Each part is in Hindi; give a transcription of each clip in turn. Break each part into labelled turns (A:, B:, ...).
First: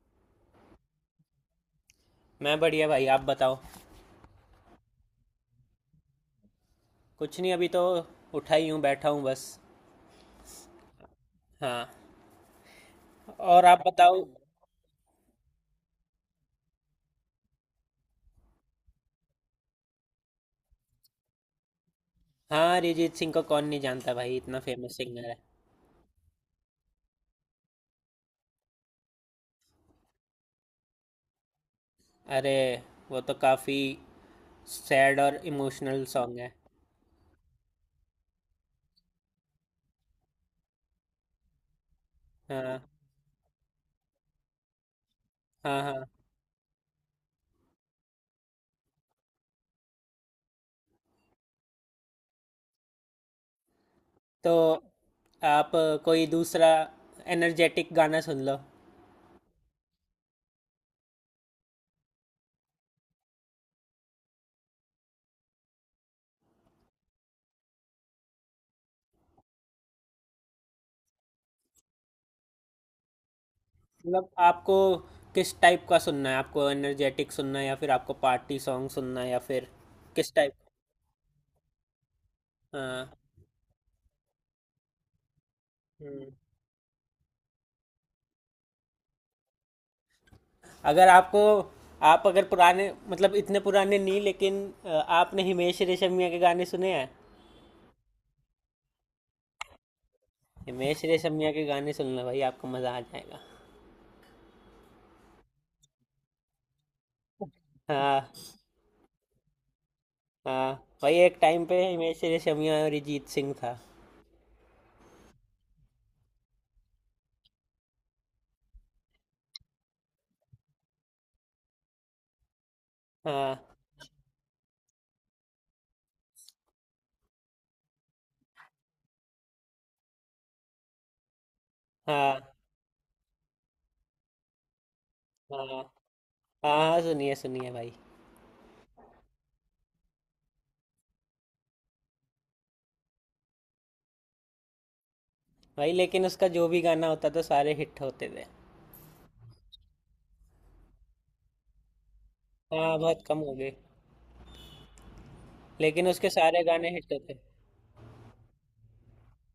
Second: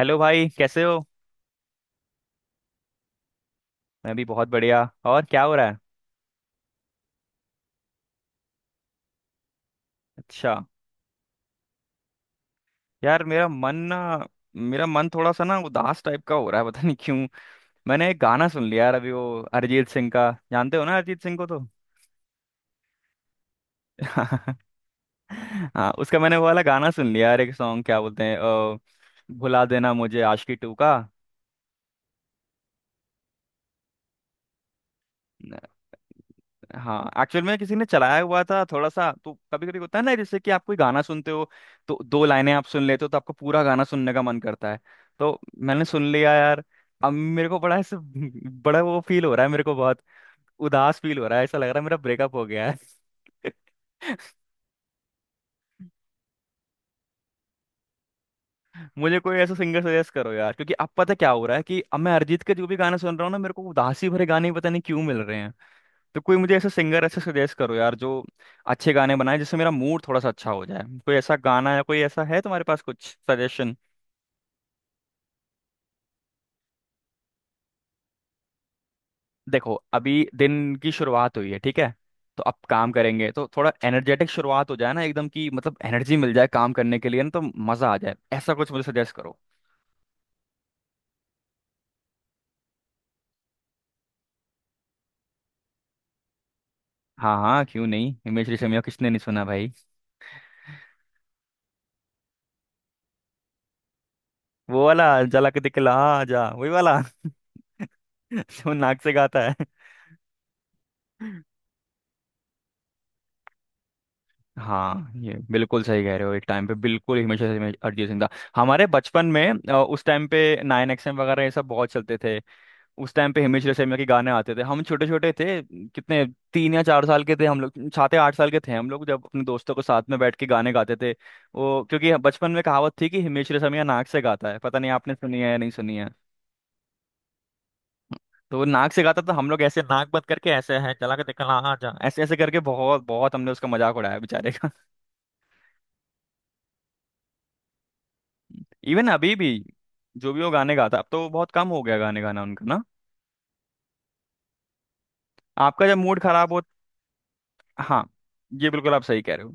A: हेलो भाई, कैसे हो?
B: मैं बढ़िया भाई। आप बताओ।
A: मैं भी बहुत बढ़िया। और क्या हो रहा है?
B: कुछ नहीं, अभी तो उठा ही हूँ, बैठा हूँ बस।
A: अच्छा।
B: हाँ।
A: यार, मेरा
B: और
A: मन
B: आप
A: ना
B: बताओ।
A: मेरा मन थोड़ा सा ना उदास टाइप का हो रहा है। पता नहीं क्यों। मैंने एक गाना सुन लिया यार अभी, वो अरिजीत सिंह का। जानते हो ना अरिजीत सिंह को तो।
B: हाँ, अरिजीत सिंह को कौन नहीं जानता भाई, इतना फेमस सिंगर है।
A: हाँ, उसका मैंने वो वाला गाना सुन लिया यार, एक सॉन्ग, क्या बोलते हैं भुला देना मुझे, आशिकी टू का।
B: अरे, वो तो काफ़ी सैड और इमोशनल सॉन्ग है।
A: हाँ, एक्चुअल में किसी ने चलाया हुआ था थोड़ा सा, तो कभी कभी होता है ना, जैसे कि आप कोई गाना सुनते हो तो दो लाइनें आप
B: हाँ
A: सुन लेते हो तो आपको पूरा गाना सुनने का मन करता है। तो
B: हाँ
A: मैंने
B: हाँ।
A: सुन लिया यार। अब मेरे को बड़ा ऐसे बड़ा वो फील हो रहा है, मेरे को बहुत उदास फील हो रहा है, ऐसा लग रहा है मेरा ब्रेकअप हो गया है।
B: तो आप कोई दूसरा एनर्जेटिक गाना सुन लो।
A: मुझे कोई ऐसा सिंगर सजेस्ट करो यार, क्योंकि अब पता क्या हो रहा है कि अब मैं अरिजीत के जो भी गाने सुन रहा हूँ ना, मेरे को उदासी भरे गाने ही पता नहीं क्यों मिल रहे। तो कोई मुझे ऐसा सिंगर ऐसे सजेस्ट करो यार जो अच्छे गाने बनाए, जिससे मेरा मूड थोड़ा सा अच्छा हो जाए। कोई ऐसा गाना या कोई ऐसा है तुम्हारे पास कुछ सजेशन?
B: मतलब आपको किस टाइप का सुनना है? आपको एनर्जेटिक सुनना है या फिर आपको पार्टी सॉन्ग सुनना है, या फिर
A: देखो, अभी
B: किस टाइप?
A: दिन की शुरुआत हुई है, ठीक है, तो अब काम
B: हाँ।
A: करेंगे तो थोड़ा एनर्जेटिक शुरुआत हो जाए ना एकदम की, मतलब एनर्जी
B: हम्म।
A: मिल जाए काम करने के लिए ना, तो मजा आ जाए, ऐसा कुछ मुझे सजेस्ट करो।
B: अगर आपको, आप अगर पुराने मतलब इतने पुराने नहीं, लेकिन आपने हिमेश रेशमिया के गाने सुने हैं?
A: हाँ हाँ, क्यों नहीं, हिमेश रेशमिया को किसने नहीं सुना भाई।
B: हिमेश रेशमिया के गाने सुनना भाई, आपको मज़ा आ जाएगा।
A: वो वाला, जला के दिखला जा, वही वाला,
B: हाँ
A: जो नाक से गाता
B: हाँ। भाई एक
A: है।
B: टाइम पे हिमेश रेशमिया और अरिजीत सिंह था।
A: हाँ, ये बिल्कुल सही कह रहे हो, एक टाइम पे बिल्कुल, हमेशा से हमेशा अरिजीत सिंह था। हमारे बचपन में, उस टाइम पे 9XM वगैरह ये सब बहुत चलते थे। उस टाइम पे हिमेश
B: हाँ
A: रेशमिया के गाने आते थे, हम छोटे छोटे थे। कितने, 3 या 4 साल के थे हम लोग, 7 या 8 साल के थे हम लोग, जब अपने दोस्तों के साथ में बैठ के गाने गाते थे वो। क्योंकि
B: हाँ
A: बचपन में कहावत थी कि हिमेश रेशमिया नाक से गाता है, पता नहीं आपने सुनी है या नहीं
B: हाँ
A: सुनी है।
B: हाँ। हाँ, सुनिए सुनिए भाई।
A: तो वो नाक से गाता था, तो हम लोग ऐसे नाक बंद करके ऐसे है चला के देखा हाँ हाँ, जा ऐसे ऐसे करके बहुत बहुत हमने उसका मजाक उड़ाया बेचारे।
B: भाई लेकिन उसका जो भी गाना होता था, सारे हिट होते थे।
A: इवन अभी भी जो भी वो गाने गाता, अब तो बहुत कम हो गया गाने गाना उनका ना।
B: हाँ, बहुत कम हो गए।
A: आपका जब
B: लेकिन
A: मूड
B: उसके
A: खराब हो।
B: सारे गाने हिट होते।
A: हाँ, ये बिल्कुल आप सही कह रहे हो।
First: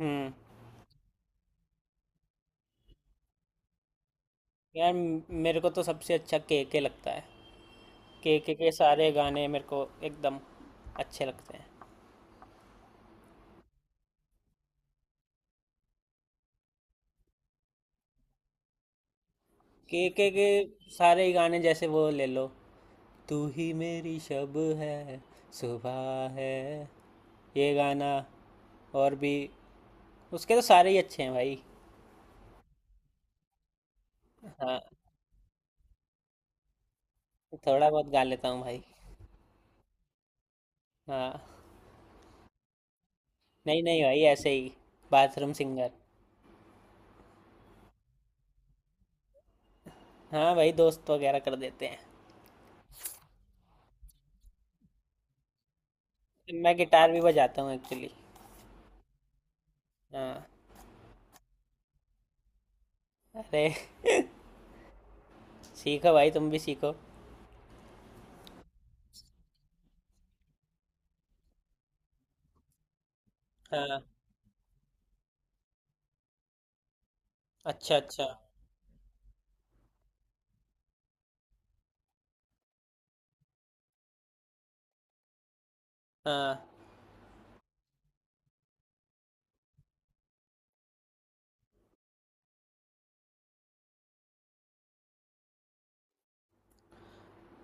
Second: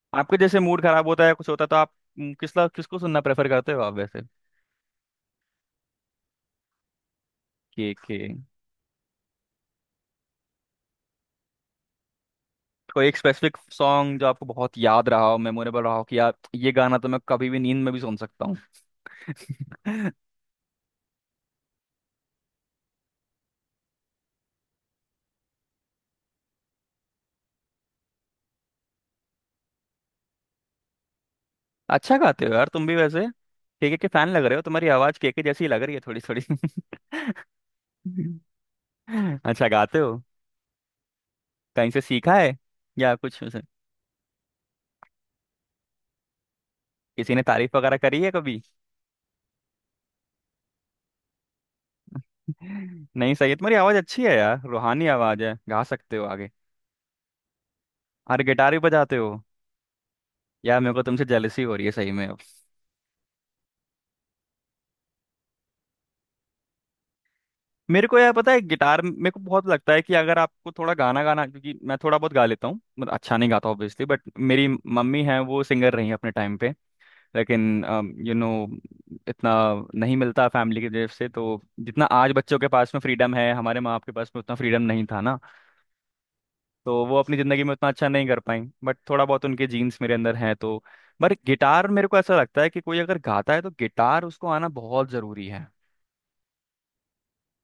B: हम्म।
A: आपका जैसे मूड खराब होता है, कुछ होता है तो आप किसला किसको सुनना प्रेफर करते हो आप वैसे?
B: यार मेरे को तो सबसे अच्छा के लगता है।
A: के के?
B: के सारे गाने मेरे को एकदम अच्छे लगते हैं।
A: कोई एक स्पेसिफिक सॉन्ग जो आपको बहुत याद रहा हो, मेमोरेबल रहा हो, कि यार ये गाना तो मैं कभी भी नींद में भी सुन सकता हूँ?
B: के सारे ही गाने, जैसे वो ले लो, तू ही मेरी शब है, सुबह है, ये गाना, और भी, उसके तो सारे ही अच्छे हैं भाई।
A: अच्छा गाते हो यार तुम भी वैसे। के फैन लग रहे हो,
B: हाँ,
A: तुम्हारी आवाज के जैसी लग रही है थोड़ी थोड़ी।
B: थोड़ा बहुत गा लेता हूँ भाई।
A: अच्छा गाते हो,
B: हाँ।
A: कहीं से सीखा है या कुछ?
B: नहीं नहीं भाई, ऐसे ही, बाथरूम सिंगर।
A: किसी ने तारीफ वगैरह करी है कभी?
B: हाँ भाई, दोस्त वगैरह कर देते हैं।
A: नहीं सही है, तुम्हारी आवाज अच्छी है यार, रूहानी आवाज है, गा सकते हो आगे।
B: मैं गिटार भी बजाता हूँ एक्चुअली।
A: अरे, गिटार भी बजाते हो?
B: हाँ।
A: यार, मेरे को तुमसे जेलसी हो रही है सही में अब।
B: अरे, सीखो भाई तुम भी सीखो।
A: मेरे को यार पता है, गिटार मेरे को बहुत लगता है कि अगर आपको थोड़ा गाना गाना, क्योंकि मैं थोड़ा बहुत गा लेता हूँ मतलब, अच्छा नहीं गाता
B: हाँ।
A: ऑब्वियसली, बट मेरी मम्मी है वो सिंगर रही है अपने टाइम पे। लेकिन
B: अच्छा अच्छा।
A: यू नो इतना नहीं मिलता फैमिली की तरफ से, तो जितना आज बच्चों के पास में फ्रीडम है, हमारे माँ बाप के पास में उतना फ्रीडम नहीं था ना।
B: हाँ,
A: तो वो अपनी ज़िंदगी में उतना अच्छा नहीं कर पाई, बट थोड़ा बहुत उनके जीन्स मेरे अंदर हैं तो। पर गिटार, मेरे को ऐसा लगता है कि कोई अगर गाता है तो गिटार उसको आना बहुत ज़रूरी है।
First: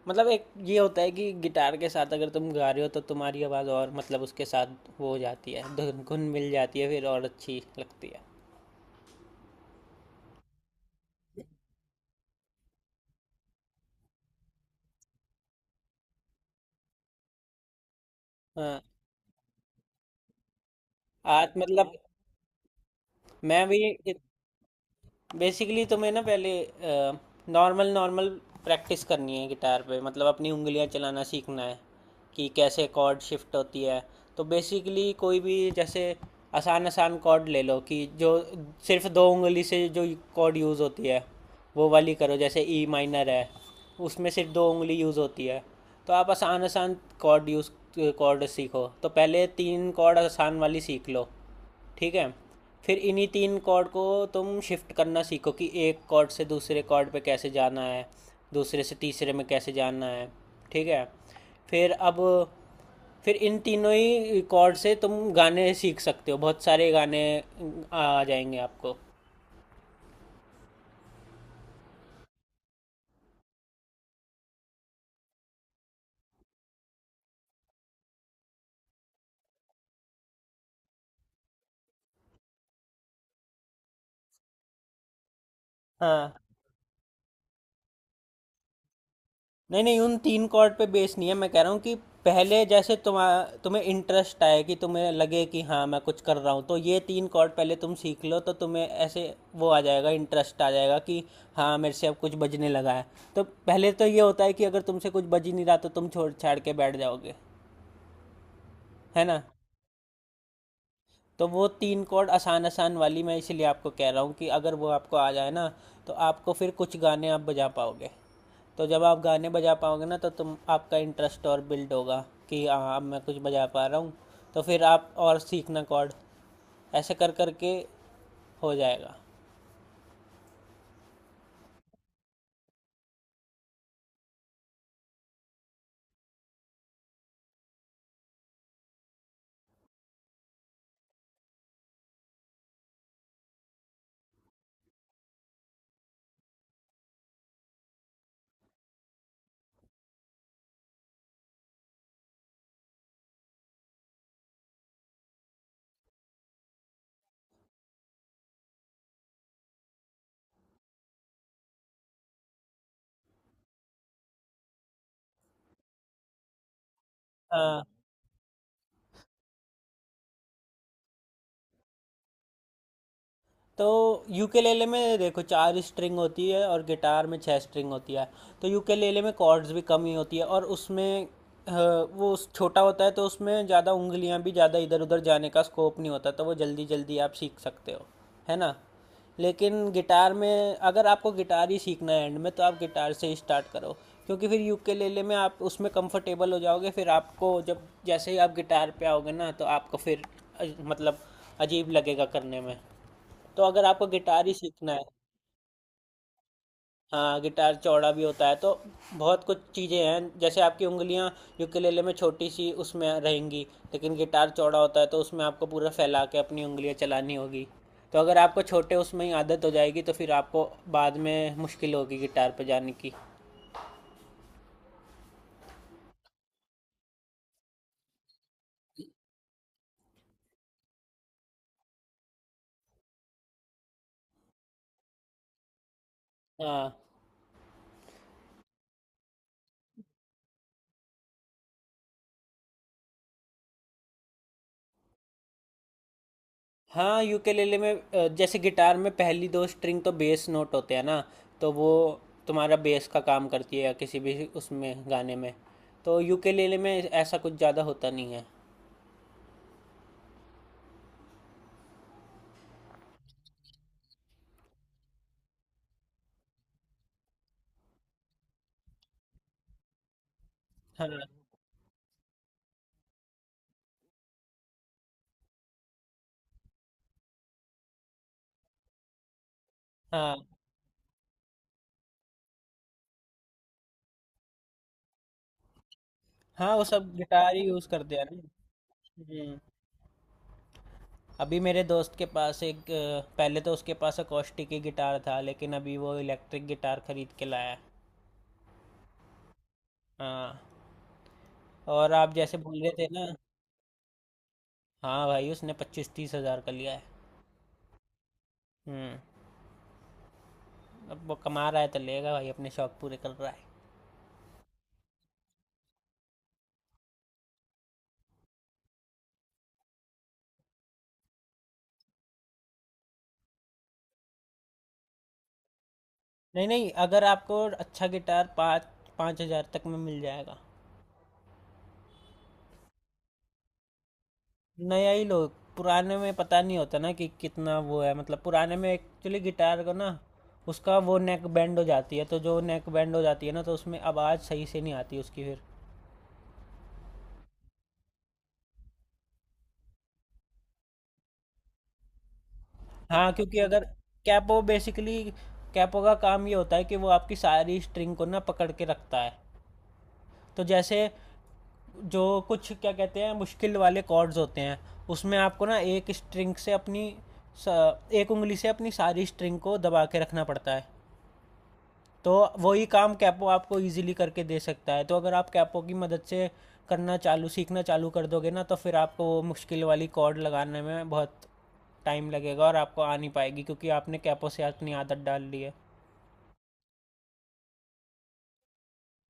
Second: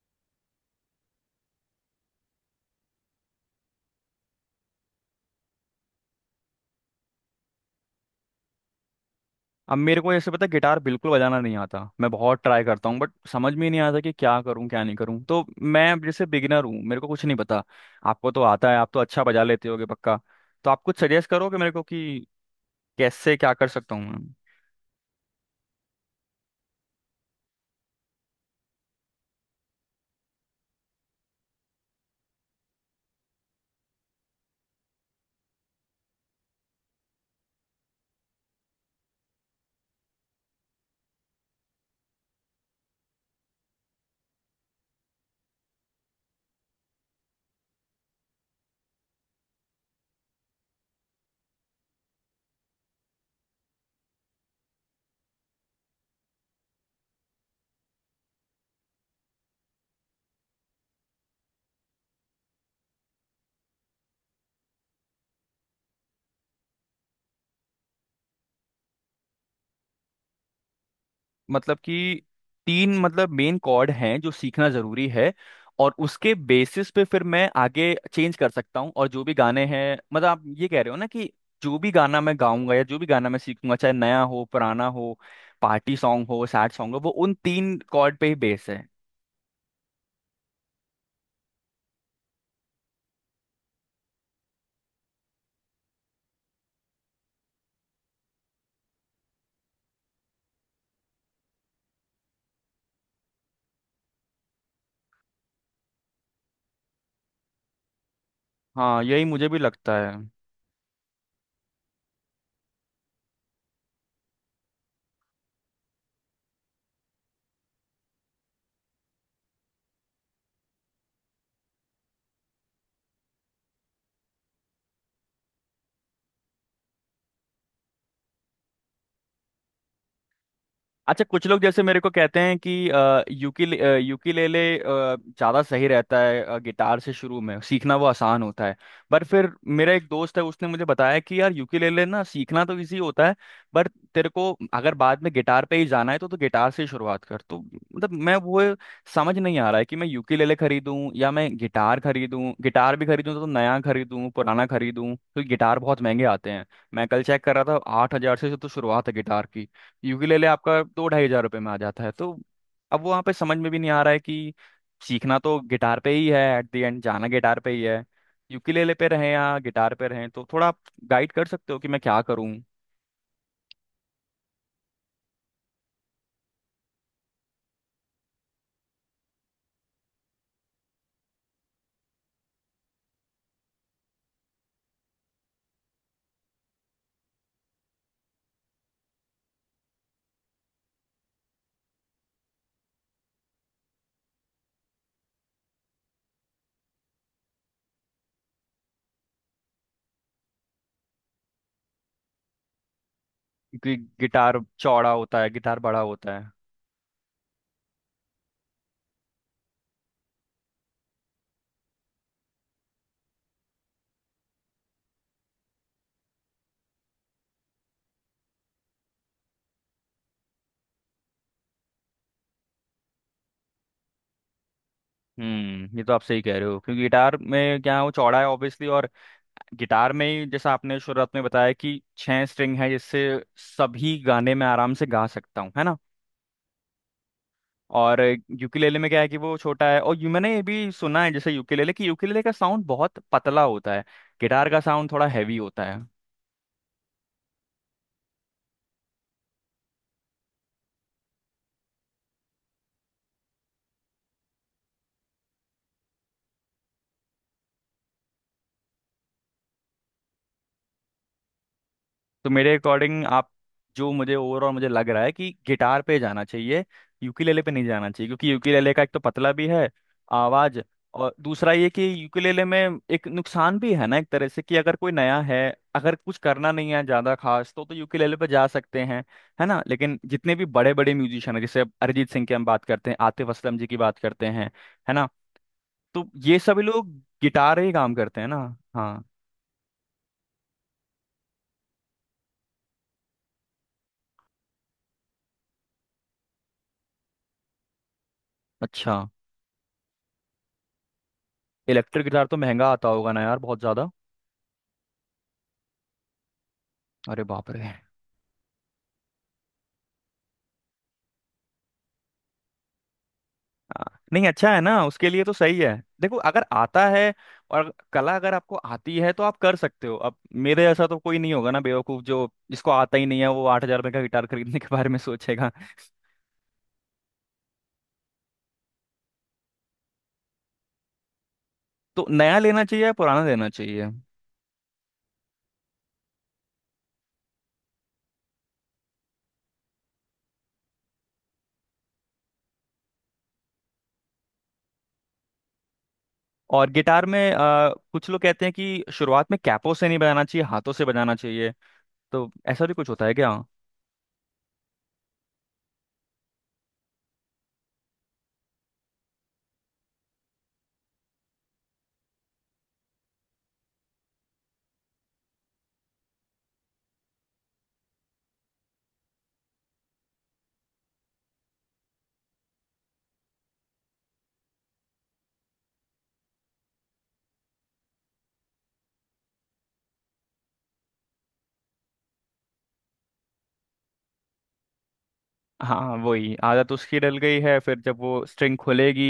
B: मतलब एक ये होता है कि गिटार के साथ अगर तुम गा रहे हो तो तुम्हारी आवाज़ और मतलब उसके साथ वो हो जाती है, धुन धुन मिल जाती है, फिर और अच्छी लगती है।
A: अब मेरे को ऐसे पता है, गिटार बिल्कुल बजाना नहीं आता, मैं बहुत ट्राई करता हूँ बट समझ में ही नहीं आता कि क्या करूँ क्या नहीं करूँ, तो मैं अब जैसे बिगिनर हूँ, मेरे को कुछ नहीं पता। आपको तो आता है,
B: हाँ।
A: आप तो अच्छा बजा लेते होगे पक्का। तो आप कुछ सजेस्ट करो
B: आज
A: कि मेरे को
B: मतलब
A: कि कैसे क्या
B: मैं
A: कर
B: भी,
A: सकता हूँ।
B: बेसिकली तुम्हें ना पहले नॉर्मल नॉर्मल प्रैक्टिस करनी है गिटार पे। मतलब अपनी उंगलियां चलाना सीखना है, कि कैसे कॉर्ड शिफ्ट होती है। तो बेसिकली कोई भी, जैसे आसान आसान कॉर्ड ले लो, कि जो सिर्फ दो उंगली से जो कॉर्ड यूज़ होती है वो वाली करो। जैसे ई माइनर है, उसमें सिर्फ दो उंगली यूज़ होती है। तो आप आसान आसान कॉर्ड यूज़, कॉर्ड सीखो, तो पहले तीन कॉर्ड आसान वाली सीख लो। ठीक है? फिर इन्हीं तीन कॉर्ड को तुम शिफ्ट करना सीखो, कि एक कॉर्ड से दूसरे कॉर्ड पे कैसे जाना है, दूसरे से तीसरे में कैसे जाना है। ठीक है? फिर अब, फिर इन तीनों ही कॉर्ड से तुम गाने सीख सकते हो, बहुत सारे गाने आ जाएंगे आपको।
A: मतलब कि तीन, मतलब मेन कॉर्ड हैं जो सीखना जरूरी है, और उसके बेसिस पे फिर मैं आगे चेंज कर सकता हूँ, और जो भी गाने हैं, मतलब आप ये कह रहे हो ना कि जो भी गाना मैं गाऊंगा या जो भी गाना मैं सीखूंगा, चाहे नया हो पुराना हो, पार्टी सॉन्ग
B: हाँ।
A: हो सैड सॉन्ग हो, वो उन तीन कॉर्ड पे ही बेस है?
B: नहीं नहीं, उन तीन कॉर्ड पे बेस नहीं है, मैं कह रहा हूँ कि पहले जैसे तुम, तुम्हें इंटरेस्ट आए, कि तुम्हें लगे कि हाँ मैं कुछ कर रहा हूँ, तो ये तीन कॉर्ड पहले तुम सीख लो, तो तुम्हें ऐसे वो आ जाएगा, इंटरेस्ट आ जाएगा कि हाँ मेरे से अब कुछ बजने लगा है। तो पहले तो ये होता है कि अगर तुमसे कुछ बज ही नहीं रहा तो तुम छोड़ छाड़ के बैठ जाओगे।
A: हाँ, यही
B: है ना?
A: मुझे भी लगता है।
B: तो वो तीन कॉर्ड आसान आसान वाली मैं इसलिए आपको कह रहा हूँ, कि अगर वो आपको आ जाए ना तो आपको फिर कुछ गाने आप बजा पाओगे। तो जब आप गाने बजा पाओगे ना तो तुम, आपका इंटरेस्ट और बिल्ड होगा, कि हाँ अब मैं कुछ बजा पा रहा हूँ। तो फिर आप और सीखना कॉर्ड ऐसे कर कर के हो जाएगा।
A: अच्छा, कुछ लोग जैसे मेरे को कहते हैं कि यूकिल यूकिलेले ज़्यादा सही रहता है, गिटार से शुरू में सीखना वो आसान होता है। पर फिर मेरा एक दोस्त है, उसने मुझे बताया कि यार, यूकिलेले ना सीखना तो इजी होता है, पर तेरे को अगर बाद में गिटार पे ही जाना है तो गिटार से ही शुरुआत कर। तो मतलब, मैं वो समझ नहीं आ रहा है कि मैं यूकिलेले खरीदूं या मैं गिटार खरीदूं, गिटार भी खरीदूं तो नया खरीदूं पुराना खरीदूं? तो गिटार बहुत महंगे आते हैं, मैं कल चेक कर रहा था, 8 हजार से तो शुरुआत है गिटार की। यूकेलेले आपका 2 ढाई हजार रुपये में आ जाता है, तो अब वहाँ पे समझ में भी नहीं आ रहा है कि, सीखना तो गिटार पे ही है, एट द एंड जाना गिटार पे ही
B: हाँ।
A: है, यूकेलेले पे रहें या गिटार पे रहें। तो थोड़ा आप गाइड कर सकते हो कि मैं क्या करूँ।
B: तो यूकेलेले में देखो चार स्ट्रिंग होती है और गिटार में छह स्ट्रिंग होती है। तो यूकेलेले में कॉर्ड्स भी कम ही होती है, और उसमें वो छोटा होता है, तो उसमें ज़्यादा उंगलियां भी ज़्यादा इधर उधर जाने का स्कोप नहीं होता, तो वो जल्दी जल्दी आप सीख सकते हो। है ना? लेकिन गिटार में, अगर आपको गिटार ही सीखना है एंड में, तो आप गिटार से ही स्टार्ट करो। क्योंकि फिर यूकेलेले में आप उसमें कंफर्टेबल हो जाओगे, फिर आपको जब जैसे ही आप गिटार पे आओगे ना, तो आपको फिर मतलब अजीब लगेगा करने में। तो अगर
A: क्योंकि
B: आपको गिटार ही
A: गिटार
B: सीखना है।
A: चौड़ा होता है, गिटार बड़ा होता है।
B: हाँ, गिटार चौड़ा भी होता है तो बहुत कुछ चीज़ें हैं। जैसे आपकी उंगलियां यूकेलेले में छोटी सी उसमें रहेंगी, लेकिन गिटार चौड़ा होता है, तो उसमें आपको पूरा फैला के अपनी उंगलियां चलानी होगी। तो अगर आपको छोटे उसमें ही आदत हो जाएगी तो फिर आपको बाद में मुश्किल होगी गिटार पे जाने की।
A: हम्म, ये तो आप सही कह रहे हो, क्योंकि गिटार में क्या है, वो चौड़ा है ऑब्वियसली, और गिटार में ही जैसा आपने शुरुआत में बताया कि 6 स्ट्रिंग है, जिससे सभी गाने में आराम से गा सकता हूँ, है ना।
B: हाँ
A: और यूकेलेले में क्या है कि वो छोटा है, और यू मैंने ये भी सुना है जैसे यूकेलेले, कि यूकेलेले का साउंड बहुत पतला होता है, गिटार का साउंड थोड़ा हैवी होता है।
B: हाँ, यूकेलेले में जैसे गिटार में पहली दो स्ट्रिंग तो बेस नोट होते हैं ना, तो वो तुम्हारा बेस का काम करती है, या किसी भी उसमें गाने में। तो यूकेलेले में ऐसा कुछ ज़्यादा होता नहीं है।
A: तो मेरे अकॉर्डिंग आप, जो मुझे ओवरऑल मुझे लग रहा है कि गिटार पे जाना चाहिए, यूकेलेले पे नहीं जाना चाहिए, क्योंकि यूकेलेले का एक तो पतला भी है आवाज,
B: हाँ
A: और दूसरा ये कि यूकेलेले में एक नुकसान भी है ना एक तरह से, कि अगर कोई नया है, अगर कुछ करना नहीं है ज्यादा खास तो यूकेलेले पे जा सकते हैं, है ना। लेकिन
B: हाँ।
A: जितने भी बड़े बड़े म्यूजिशियन हैं, जैसे अब अरिजीत सिंह की हम बात करते हैं, आतिफ असलम जी की बात करते हैं, है ना, तो ये
B: हाँ,
A: सभी
B: वो
A: लोग
B: सब गिटार ही
A: गिटार
B: यूज़
A: ही काम
B: करते हैं
A: करते
B: ना।
A: हैं ना। हाँ।
B: हम्म। अभी मेरे दोस्त के पास एक पहले तो उसके पास अकॉस्टिक ही गिटार था, लेकिन अभी वो इलेक्ट्रिक गिटार खरीद के लाया है।
A: अच्छा,
B: हाँ। और
A: इलेक्ट्रिक
B: आप
A: गिटार तो
B: जैसे बोल
A: महंगा
B: रहे थे
A: आता
B: ना।
A: होगा ना यार, बहुत ज्यादा।
B: हाँ भाई, उसने 25-30 हज़ार का लिया है।
A: अरे बाप रे।
B: हम्म। अब वो कमा रहा है तो लेगा भाई, अपने शौक पूरे कर रहा है।
A: हाँ, नहीं, अच्छा है ना उसके लिए तो, सही है। देखो, अगर आता है और कला अगर आपको आती है तो आप कर सकते हो। अब मेरे जैसा तो कोई नहीं होगा ना बेवकूफ, जो जिसको आता ही नहीं है वो 8 हजार रुपये का गिटार खरीदने के बारे में सोचेगा।
B: नहीं नहीं, अगर आपको अच्छा गिटार पाँच, 5 हज़ार तक में मिल जाएगा।
A: तो नया लेना चाहिए या पुराना लेना चाहिए?
B: नया ही लो। पुराने में पता नहीं होता ना कि कितना वो है, मतलब पुराने में एक्चुअली गिटार को ना उसका वो नेक बैंड हो जाती है, तो जो नेक बैंड हो जाती है ना तो उसमें आवाज़ सही से नहीं आती उसकी फिर।
A: और गिटार में कुछ लोग कहते हैं कि शुरुआत में कैपो से नहीं बजाना चाहिए, हाथों से बजाना चाहिए। तो ऐसा भी कुछ होता
B: हाँ
A: है क्या?
B: क्योंकि अगर, कैपो बेसिकली, कैपो का काम ये होता है कि वो आपकी सारी स्ट्रिंग को ना पकड़ के रखता है। तो जैसे जो कुछ क्या कहते हैं, मुश्किल वाले कॉर्ड्स होते हैं, उसमें आपको ना एक स्ट्रिंग से अपनी एक उंगली से अपनी सारी स्ट्रिंग को दबा के रखना पड़ता है। तो वही काम कैपो आपको इजीली करके दे सकता है। तो अगर आप कैपो की मदद से करना चालू सीखना चालू कर दोगे ना, तो फिर आपको वो मुश्किल वाली कॉर्ड लगाने में बहुत टाइम लगेगा, और आपको आ नहीं पाएगी क्योंकि आपने कैपो से अपनी आदत डाल ली है।
A: हाँ, वही आदत उसकी डल गई है, फिर जब वो स्ट्रिंग खुलेगी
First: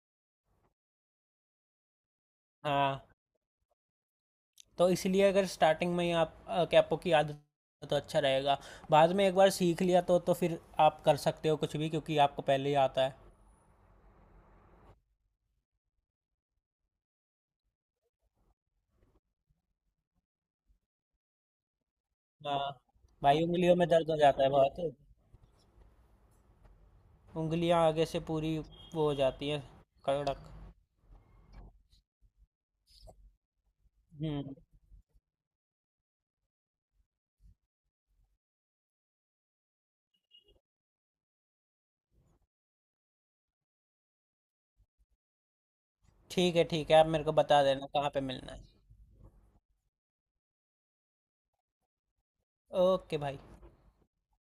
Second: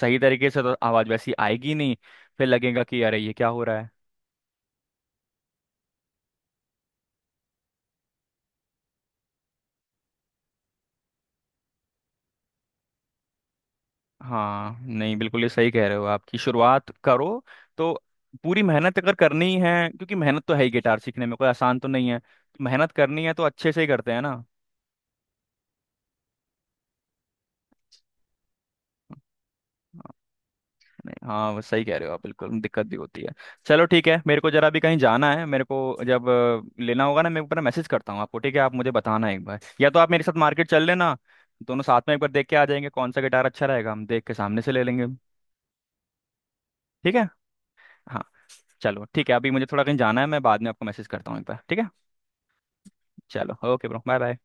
A: सही तरीके से तो आवाज वैसी आएगी नहीं, फिर लगेगा कि
B: हाँ,
A: अरे ये क्या हो रहा है।
B: तो इसलिए अगर स्टार्टिंग में ही आप कैपो की आदत है तो अच्छा रहेगा। बाद में एक बार सीख लिया तो फिर आप कर सकते हो कुछ भी, क्योंकि आपको पहले ही आता है।
A: हाँ नहीं, बिल्कुल ये सही कह रहे हो, आपकी शुरुआत करो तो पूरी मेहनत अगर करनी है, क्योंकि मेहनत तो है ही गिटार सीखने में, कोई आसान तो नहीं है।
B: हाँ
A: मेहनत करनी है तो
B: भाई,
A: अच्छे
B: उंगलियों
A: से ही
B: में दर्द
A: करते
B: हो
A: हैं
B: जाता
A: ना।
B: है बहुत। उंगलियां आगे से पूरी वो हो जाती है, कड़क।
A: नहीं, हाँ, वो सही कह रहे हो आप बिल्कुल, दिक्कत भी होती है। चलो ठीक है, मेरे को
B: हम्म।
A: जरा भी कहीं जाना है, मेरे को जब लेना होगा ना मैं ऊपर मैसेज करता हूँ आपको, ठीक है। आप मुझे बताना एक बार, या तो आप मेरे साथ मार्केट चल लेना, दोनों साथ में एक बार देख के आ जाएंगे, कौन सा गिटार अच्छा रहेगा हम देख के सामने से ले लेंगे।
B: ठीक है ठीक है, आप
A: ठीक है।
B: मेरे को बता देना कहाँ पे
A: हाँ।
B: मिलना है।
A: चलो ठीक है, अभी मुझे थोड़ा कहीं जाना है, मैं बाद में आपको मैसेज करता हूँ एक बार, ठीक है।
B: ओके भाई।
A: चलो, ओके ब्रो, बाय बाय।